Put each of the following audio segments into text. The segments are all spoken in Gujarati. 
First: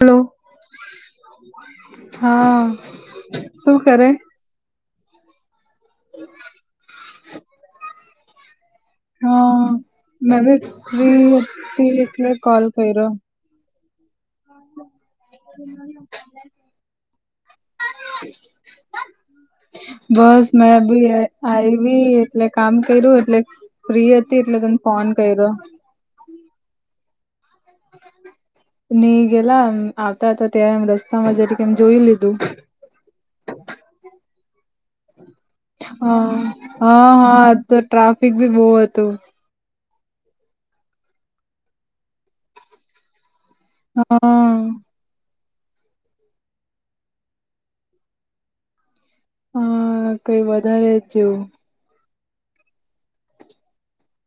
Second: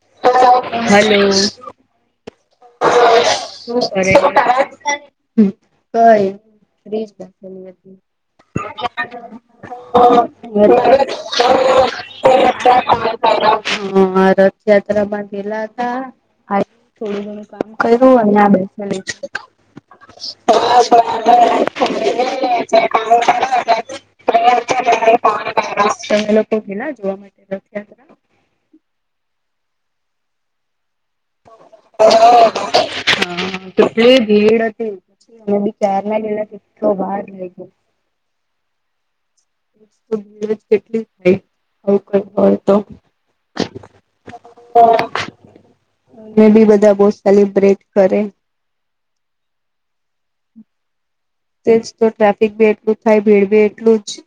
હલો હલો હા શું કરે હ સોરી ફ્રિ જ નાખેલી હતી [inaudible] હા મેં બી ફ્રી હતી એટલે કોલ કર્યો હ રથયાત્રા માં ગેલા હતા આઈ ને થોડું ઘણું કયું અને આ બેઠેલી છું બસ મેં બી આવી એટલે કામ કર્યું એટલે ફ્રી હતી સવા એટલે તને ફોન કર્યો છ તમે લોકો ગેલા જોવા માટે રથયાત્રા નહી ગેલા આવતા આવતા ત્યાં રસ્તા માં જારી કેમ જોઈ લીધું હ કેટલી ભીડ હતી અમે બી કયારના ગેલા કેટલો ભાર આજ તો ટ્રાફિક ની બહુ હતો કેટલી થાય આવું કર હોય તો હા એ બી બધા બહુ સેલિબ્રેટ કરે હ કઈ વધારે જ જેવું તેજ તો ટ્રાફિક ભી એટલું થાય ભીડ ભી એટલું જ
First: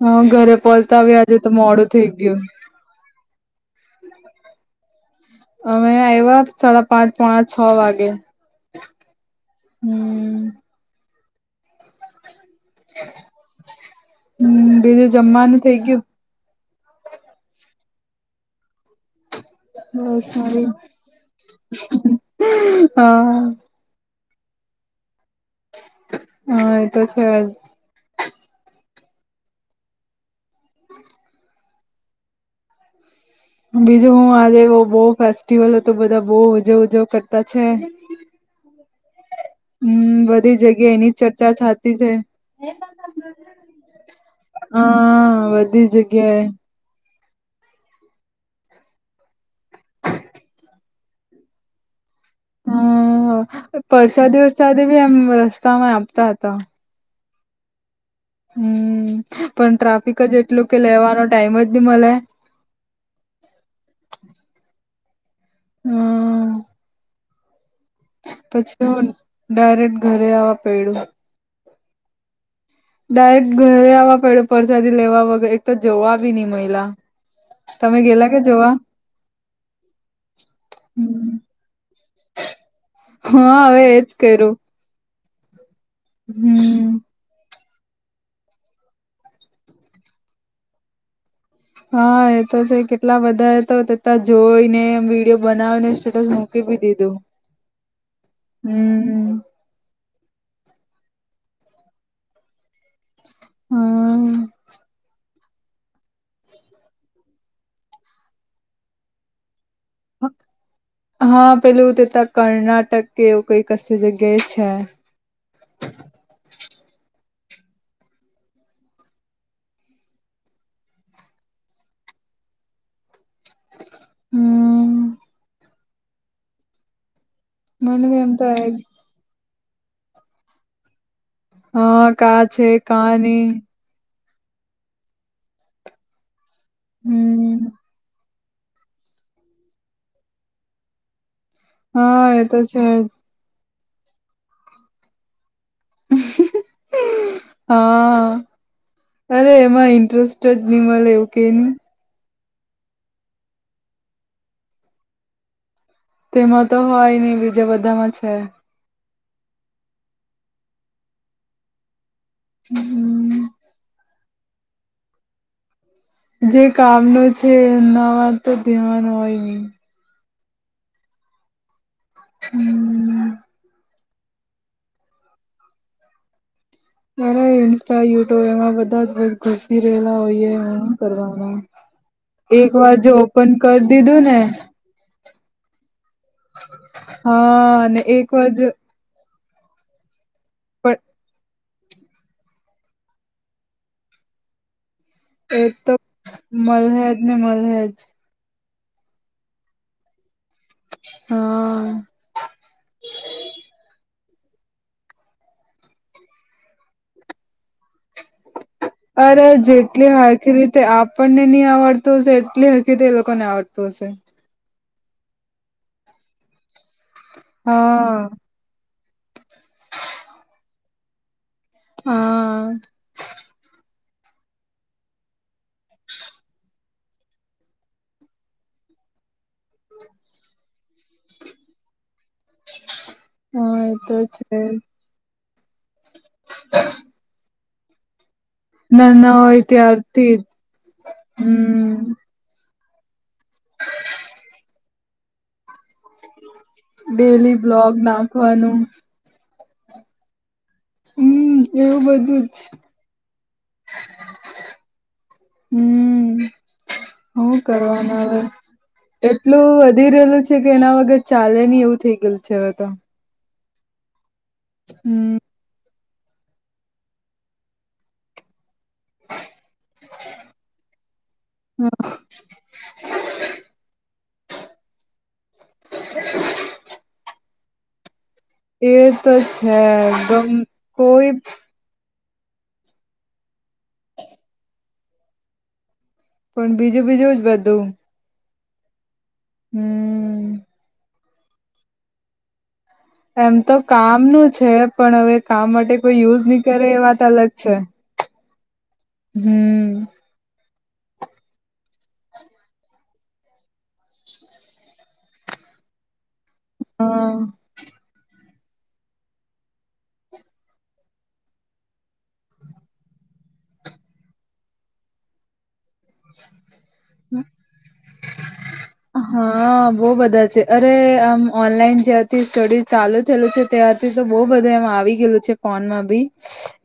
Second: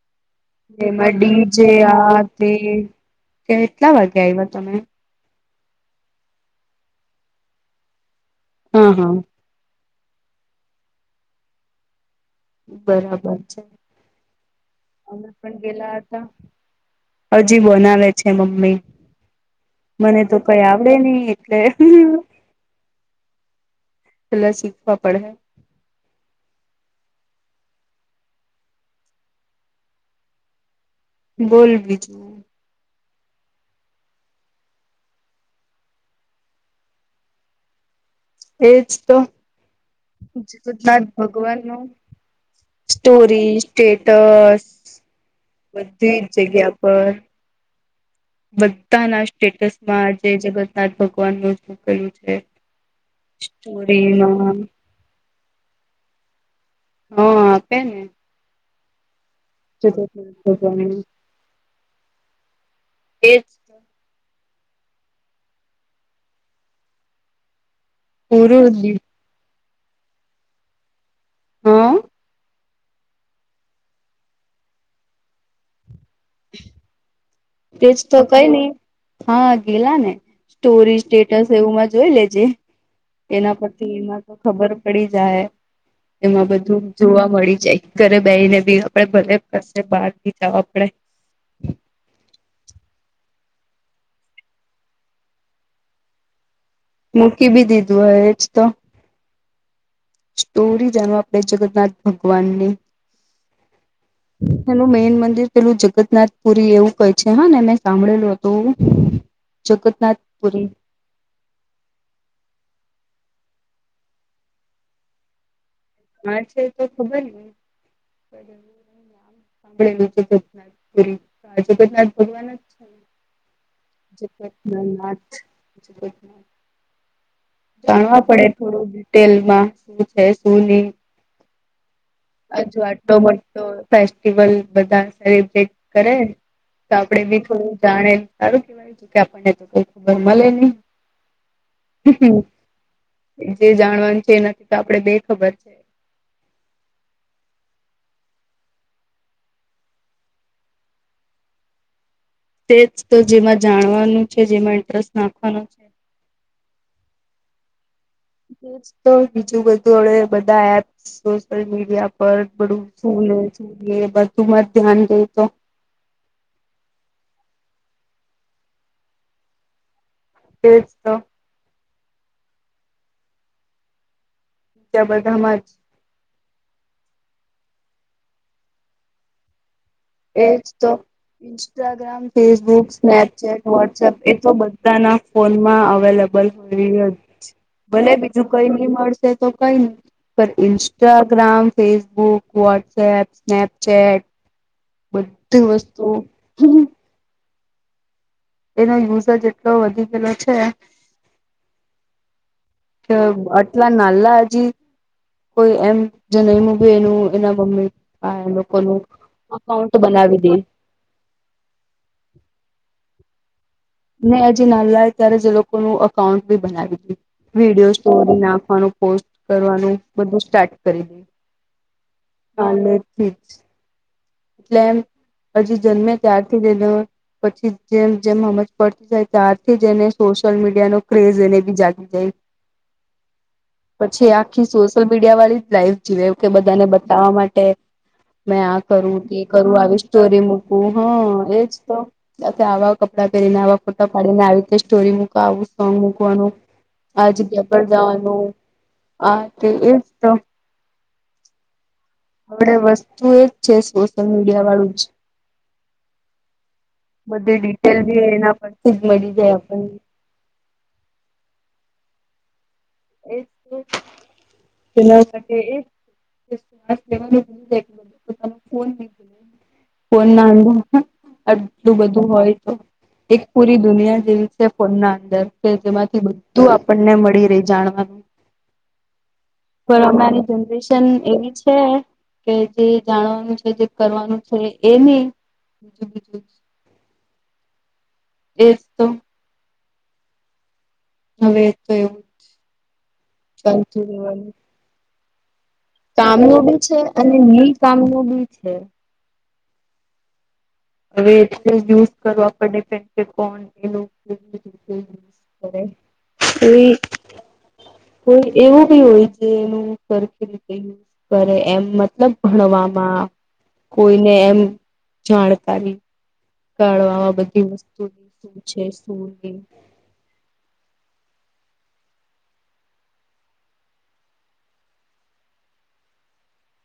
હ ઘરે પહોંચતા એમાં આવ્યા આજે ડી તો જેે મોડું થઈ આ ગયું તે કેટલા વાગે આવ્યા તમે અમે આવ્યા સાડા પાંચ પોણા છ વાગે અ હ હ હ હ બરાબર છે હમ બીજું અમે જમવાનું પણ થઇ ગેલા ગયું હતા. હજી બનાવે છે મમ્મી મને બસ તો કઈ મારી આવડે નહી એટલે હા પેલા શીખવા પડહે હા એતો છે જ. બોલ બીજું. બીજું હું આજે બહુ ફેસ્ટિવલ હતો બધા બહુ ઉજવ ઉજવ કરતા છે. એજ તો હમ બધી જગ્યા જગન્નાથ એની ચર્ચા ભગવાન નું થતી છે સ્ટોરી સ્ટેટસ હા બધી જ જગ્યાએ જગ્યા પર બધા ના સ્ટેટસ માં આજે જગન્નાથ ભગવાન ન કર્યું છે. હમ પરરસાદી પુરીમાં વરસાદી બી એમ રસ્તા માં આપતા હતા. હં આપે ને. હમ પણ ટ્રાફિક જગન્નાથ જ એટલું કે ભગવાનનું લેવાનો ટાઈમ જ હી મળે. એ જ હમ. પૂરું પછી હું ડાયરેક્ટ ઘરે આ પડ્યું. હા. ડાયરેક્ટ ઘરે આવવા પડે પરસાદી લેવા વગર એક તો જવા બી નહી મહિલા તેજ તો કઈ નઈ હા ગેલા ને સ્ટોરી સ્ટેટસ એવુંમાં જોઈ લેજે. એના હા હવે પરથી એજ એમાં તો કર્યું ખબર પડી જાય એમાં બધું હમ. જોવા મળી જાય. ઘરે બેહી ને બી આપડે ભલેસે બહાર ઈ જવા પડે. હા એ તો છે કેટલા બધા એ તો તતા જોઈને એ વિડીયો બનાવીને સ્ટેટસ મોકલી બી દીધ મૂકી બી દીધું હય એજ તો હમ સ્ટોરી જાણવા આપડે જગન્નાથ ભગવાન ની. હા. એનું મેઈન મંદિર પેલું જગન્નાથપુરી એવું કઇક છે હા ને મેં સાંભળેલું હતું જગન્નાથપુરી હા પેલું થતા કર્ણાટક કે એવું કઈ કસ્ જગ્યાએ છે. હા છે તો ખબર ને સાંભળેલું જગનાથ જગન્નાથ ભગવાન જ હમ જગતનાનાથ જગન્નાથ. મને બી જાણવા એમ પડે થાય થોડું ડિટેલ માં શું છે શું નહી. હા કા છે હજુ કા આટો નહી બટટો ફેસ્ટિવલ બધા સેલિબ્રેટ કરે તો આપડે બી હમ થોડું જાણે. સારું કેવાય છે કે આપણને તો કોઈ ખબર મળે નહી હા એ તો જ જે જાણવાનું છે એ નથી તો આપડે બે ખબર છે. હા અરે એમાં ઇન્ટરેસ્ટ જ નહી મળે એવું કે નહી તેજ તો જેમાં જાણવાનું છે જેમાં ઇન્ટરેસ્ટ નાખવાનો છે. તેમાં તો હોય નહ બીજા બધામાં છે. તો બીજું બધું હડ બધા એપ્ સોશયલ મીડિયા બડું હમ છલે બધું મર ધ્યાન દે તો જે કામનો છે એમનાવા તો ધ્યાવાન હોય નહી. તે જ તો હમ. ત્યા બઘા માં જ મારા ઇન્સ્ટા યુટ્યુબ એમાં બધા જ ઘુસી રહેલા એજ હોયય તો નહી કરવાના ઇન્સ્ટાગ્રામ એક ફેસબુક વાર જો ઓપન કરી દીધું ને. બધ ના ફોન માં અવેલેબલ હોય જ હા અને ભલે એક બીજું વાર કઈ જો નહી મળ તે તો કઈ નહીં પણ પણ ઈન્સ્ટાગ્રામ ફેસબુક, વાટ્સએપ, સ્નેપચેટ. એ બધી તો વસ્તુ મલહેજ ને મલહેજ. એનો યુઝ જ એટલો વધી ગયેલો છે. હહ અ અટલા નાલા હજી કોઈ એમ જે નયમું ભી એનું એના મમ્મી પપ્પા એ લોકોનું અરે અકાઉન્ટ જેટલા બનાવી દે હરખી રીતે આપ આપણને ની આવડતું હશે એટલી હરખી રીતે એ લોકોને આવડતું હશે. ને હજી નાલા હોય ત્યારે જ એ લોકોનું અકાઉન્ટ બી બનાવી દે. વિડીયો હા સ્ટોરી નાખવાનું, પોસ્ટ કરવાનું બધું સ્ટાર્ટ કરી દે. હા નાનેથી જ એટલે એમ હજી જન્મે ત્યારથી જ એન પછી જેમ જેમ હમજ પડતી જાય ત્યારથી જ એને સોશિયલ મીડિયાનો ક્રેઝ એને બી જાગી જાય. હા એ તો પછી છે આખી સોશિયલ મીડિયા વાળી જ લાઈફ જીવે એવું કે બધાને બતાવવા માટે મેં આ કરું, નાના તે હોય કરું, આવી ત્યારથી જ સ્ટોરી મૂકું હહ એજ તો હમ બાકી આવા કપડાં પહેરીને, આવા ફોટા પાડીને, આવી રીતે સ્ટોરી મૂક, આવું સોંગ મૂક વાનું આ ડેલી જગ્યા પર બ્લોગ જાવાનું, નાખવાનું આતે એજ તો હમ એવું બધું જ હવે વસ્તુ એજ છે સોશિયલ મીડિયાવાળું જ. હમ બધી હું ડિટેલ જે કરવાનું હવે એના પરથી જ મળી જાય એટલું આપણને. વધી રહેલું કે તેના વગર ચાલે નહી એવું થઈ ગયેલ છે હવે તો એજ ને હમ [inaudible] એ એજ એ શ્વાસ લેવાનું ભૂલી જાય એટલો પોતાનો ફોન ની ભૂલે. ફોનના અંદર અટલું બધું હોય તો એક પૂરી દુનિયા જેવી જ તે ફોનના અંદર કે જેમાંથી બધું આપણને મળી રે જાણવાનું. એ તો છે પર હમણાંની ગમ જનરેશન કોઈ એવી છે. કે જે જાણવાનું છે, જે કરવાનું છે, એની બીજું બીજું પણ બીજું બીજું જ બધું એજ તો હમ હવે એતો એવું જ એમ તો કામનું છે પણ હવે કામ માટે કોઈ યુઝ કામનું નહી બી કરે છે એ વાત અને અલગ ની છે કામનું બી છે. હમ હવે એતો યુઝ કરવા પર ડિપેન્ડ કે કોણ [inaudible] કરે કોઈ અ કોઈ એવું બી હોય જેનું સરખી રીતે કરે એમ મતલબ ભણવામાં કોઈને એમ જાણ કારી હ કળવામાં બધી વસ્તુ ઈ શું છે શું ની. હા બહુ બધાં છે. અરે આમ ઓનલાઈન જ્યારથી સ્ટડી ચાલુ થયેલું છે ત્યારથી તો બહુ બધું એમ આવી ગયેલું છે ફોનમાં બી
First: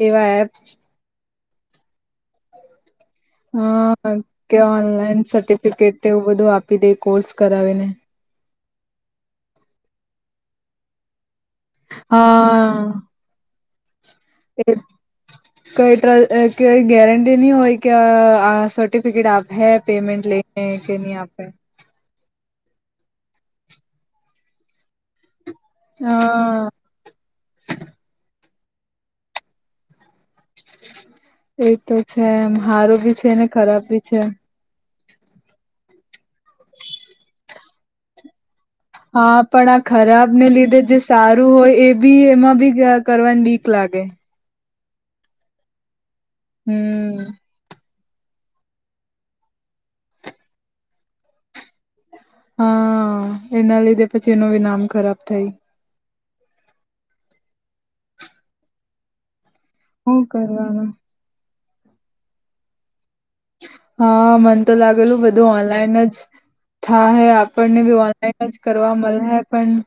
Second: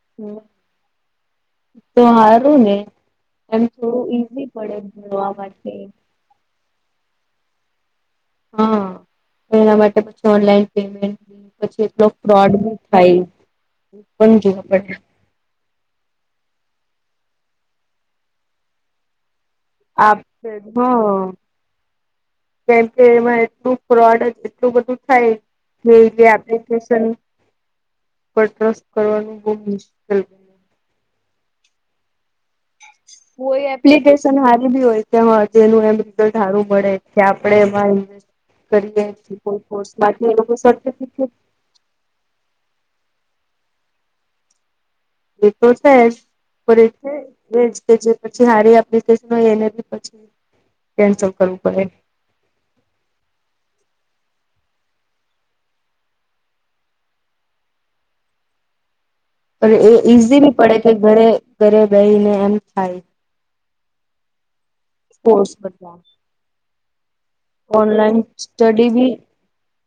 એવા એપ્સ તો હારું ને. એમ થોડું હહ ઈઝી કે પડે ઓનલાઈન ભણવા માટે સર્ટિફિકેટને એવું બધું આપી દે કોર્સ કરાવીને. હહ એના માટે પછી ઓનલાઈન પેમેન્ટ પછી એટલો ફ્રોડ હા થાય એ પણ જોવા પે કોઈ ટ્ર કોઈ ગારંટી નહીં હોય કે સર્ટીફિકેટ આપે હૈ. પેમેન્ટ આપે લઈને કે હા ની આપે. કેમ કે એમાં એટલું ફ્રોડ જ એટલું બધું થાય. તો એવી હા એપ્લિકેશન પર ટ્રસ્ટ કરવાનું બહુ મુશ્કેલ થાય. એતો છે એમ હારું ભી છે ને કોઈ ખરાબ ભી છે. એપ્લિકેશન હારી બી હોય કેજ એનું એમ રલ્ટ સારું મળે કે આપડે એમાં કરીએ હા કોઈ પણ આ ખરાબ કોર્સમાંથી એ ને લોકો લીધે જે સર્ટિફિકેટ સારું હોય એ બી એમાં બી કરવાની બીક લાગે. એ તો છે શું કરે છે. હમ જ કે જે પછી હારી એપ્લેશન હોય એને બી પછી કેન્સલ કરવું પડે. હા એના લીધે પછી એનું બિ નામ ખરાબ થાય. એ હું ઈઝી બી પડે કરવાનું કે ઘરે ઘરે બેહીને એમ થાય. હા મન તો લાગેલું બધું કોર્સ ઓનલાઈન બધા જ થા હૈ આપણને બી ઓનલાઈન જ સ્ટડી કરવા બી મળે હ પણ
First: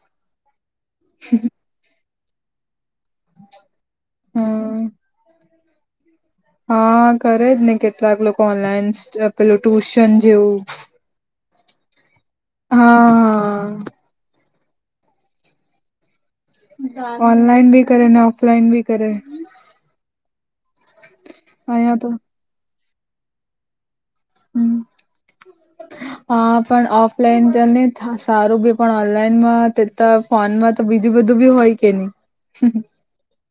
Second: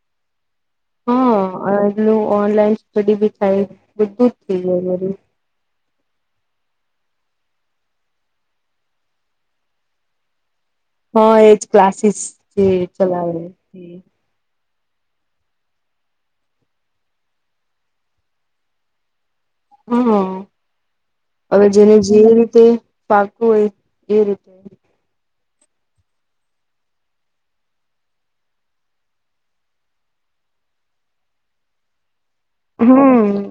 હા એટલું ઓનલાઈન સ્ટડી બી થાય બધું જ થઈ હમ જાય મારું. હા કરે જ ને કેટલાક લોકો ઓનલાઈન પેલું ટુશન જેવું. હા એજ ક્લાસીસ થી હા ચલાવે. હા ઓનલાઈન ભી કરે ને ઓફલાઈન ભી કરે. હા હવે જેને અહીયા તો જે રીતે પાક હોય એ રીતે. હમ. હા પણ ઓફલાઈન ત નહી સારું બી પણ ઓનલાઈનમાં તે તો. ફોન માં તો બીજું બધું બી હોય કે નહી. હમ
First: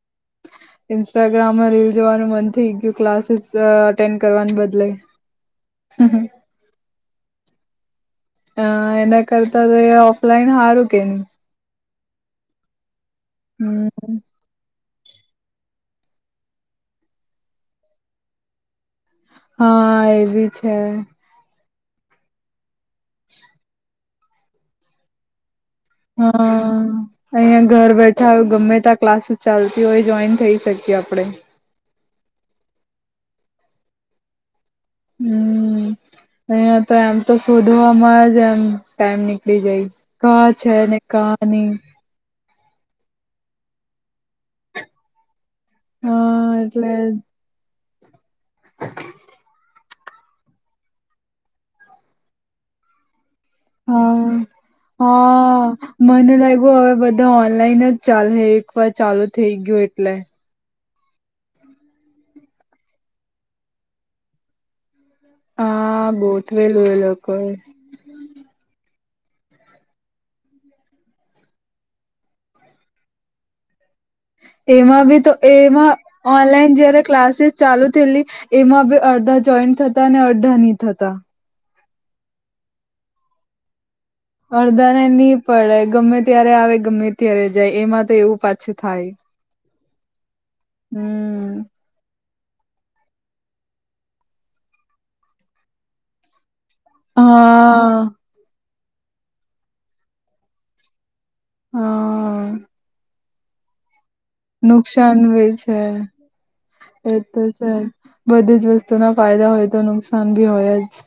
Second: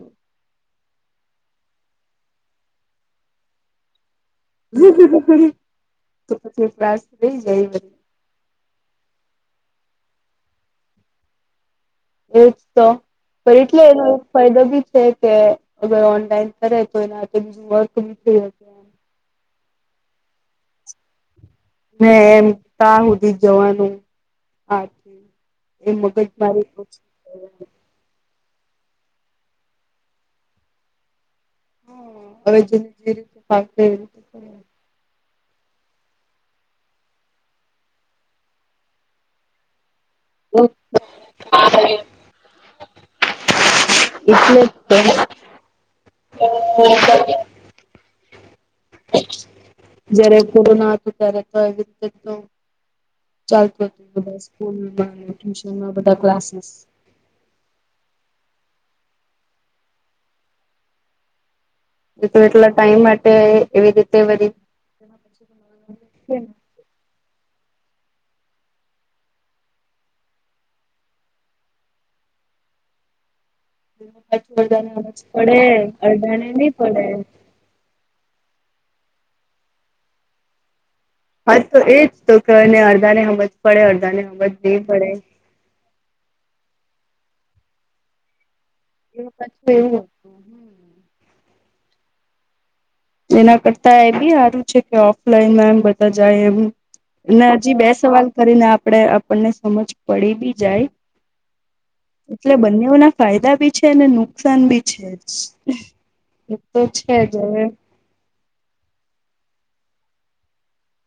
ઇન્સ્ટાગ્રામમાં રીલ જોવાનું મન થઈ ગયું ક્લાસીસ ટેન કરવા બ તો પછી ક્લાસ લઈ જાય એ. અ એના કરતા તો એ ઓફલાઈન હારું કે. એજ તો પણ એટલે એ. હમ ફાયદો બી છે કે અગર ઓનલાઈન કરે તો એનાક બ થ હમ. હા એ બી છે. ને એમ ત્યાં સુધી જ જવાનું આથી. એ મગજ હા મારી ઓછી અંયા ઘર બેઠ ઠા ગમે તા ક્લાસીસ ચાલતી હોય જોઈન થઈ શકીએ આપડે. હ હવે જેને જે રીતે પાક એવી રીતે. હમ. અહી તો એમ તો શોધવાવામાં જ એમ ટાઈમ નીકળી જાય. કા છે ને કાની. એટલે જ હા એટલે તો. જયારે કોરોના હતો ત્યારે તો આવી રીતે તો. ચાલતું હતું હા સ્કૂલમાં હા ટ્યુશનમાં બધા મને ક્લાસીસ. લાગ્યું હવે ઓનલાઈન જ ચાલે હ એક વાર ચાલુ થઇ ગયું એટલે. એટલા ટાઈમ માટે એવી રીતે વરી. એમાં પછી. હા બોટ વેલું એે લોકો એ. અડધાને એમાં બી હમજ તો પડે એમાં અડધાને નહી ઓનલાઈન જયારે પડે ક્લાસીસ ચાલુ થયેલી એમાં બી અડધા જોઈન્ટ થતા અને અડધા ની થતા. હાજ તો એજ તો કેને અડધા ને સમજ પડે અડધા ને અડધા ને નહ પડે ગમે ત્યારે આવે ગમે ત્યારે જાય એમાં તો એવું પાછું થાય. તે પછું એવું હો. તો હમ્મ. હમ્મ. જેના કરતા એ બી સારું છે કે ઓફલાઈનમાં એમ બધા જાય એમ. હજી બે હા સવાલ કરીને આપણેે આપણને સમજ પડી બી જાય. એટલે હા બંનેઓના ફાયદા બી છે નુકસાન ભી છે નુકસાન જ બી છે એક તો એ છે તો હવે. છે જ બધી જ વસ્તુ ના ફાયદા હોય તો નુકસાન ભી હોય જ.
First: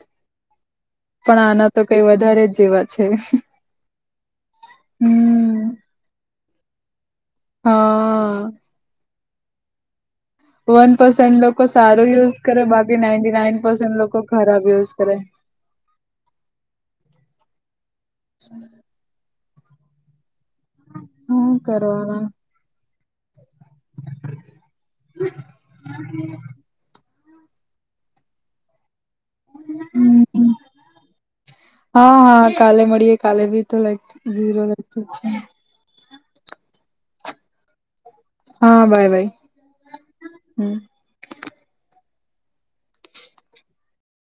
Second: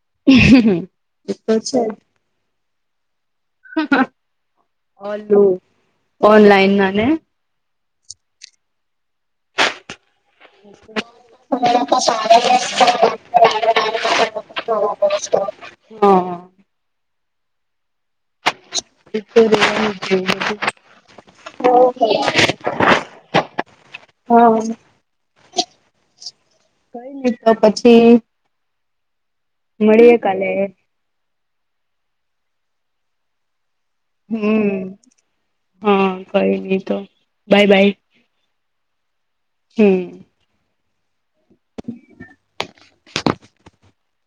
પણ આના તો કઈ વધારે જ જેવા છે. ઓ હમ ઓનલાઈન ના ને? હા. વન પર્સેન્ટ લોકો સારો યુઝ કરે બાકી નાઈન્ટી નાઈન પર્સેન્ટ લોકો ખરાબ યુઝ કરે [inaudible] હા. હું કરવાના [inaudible] હા [inaudible] કઈ નહીં તો પછી મળીએ કાલે. હમ હા હા કાલે મળીએે કાલે ભી તો લાઈક ઝીરો હમ લાઈક તો છે. હા કઈ નહી તો બાય બાય. હા બાય બાય. હમ્મ. હમ્મ. [inaudible]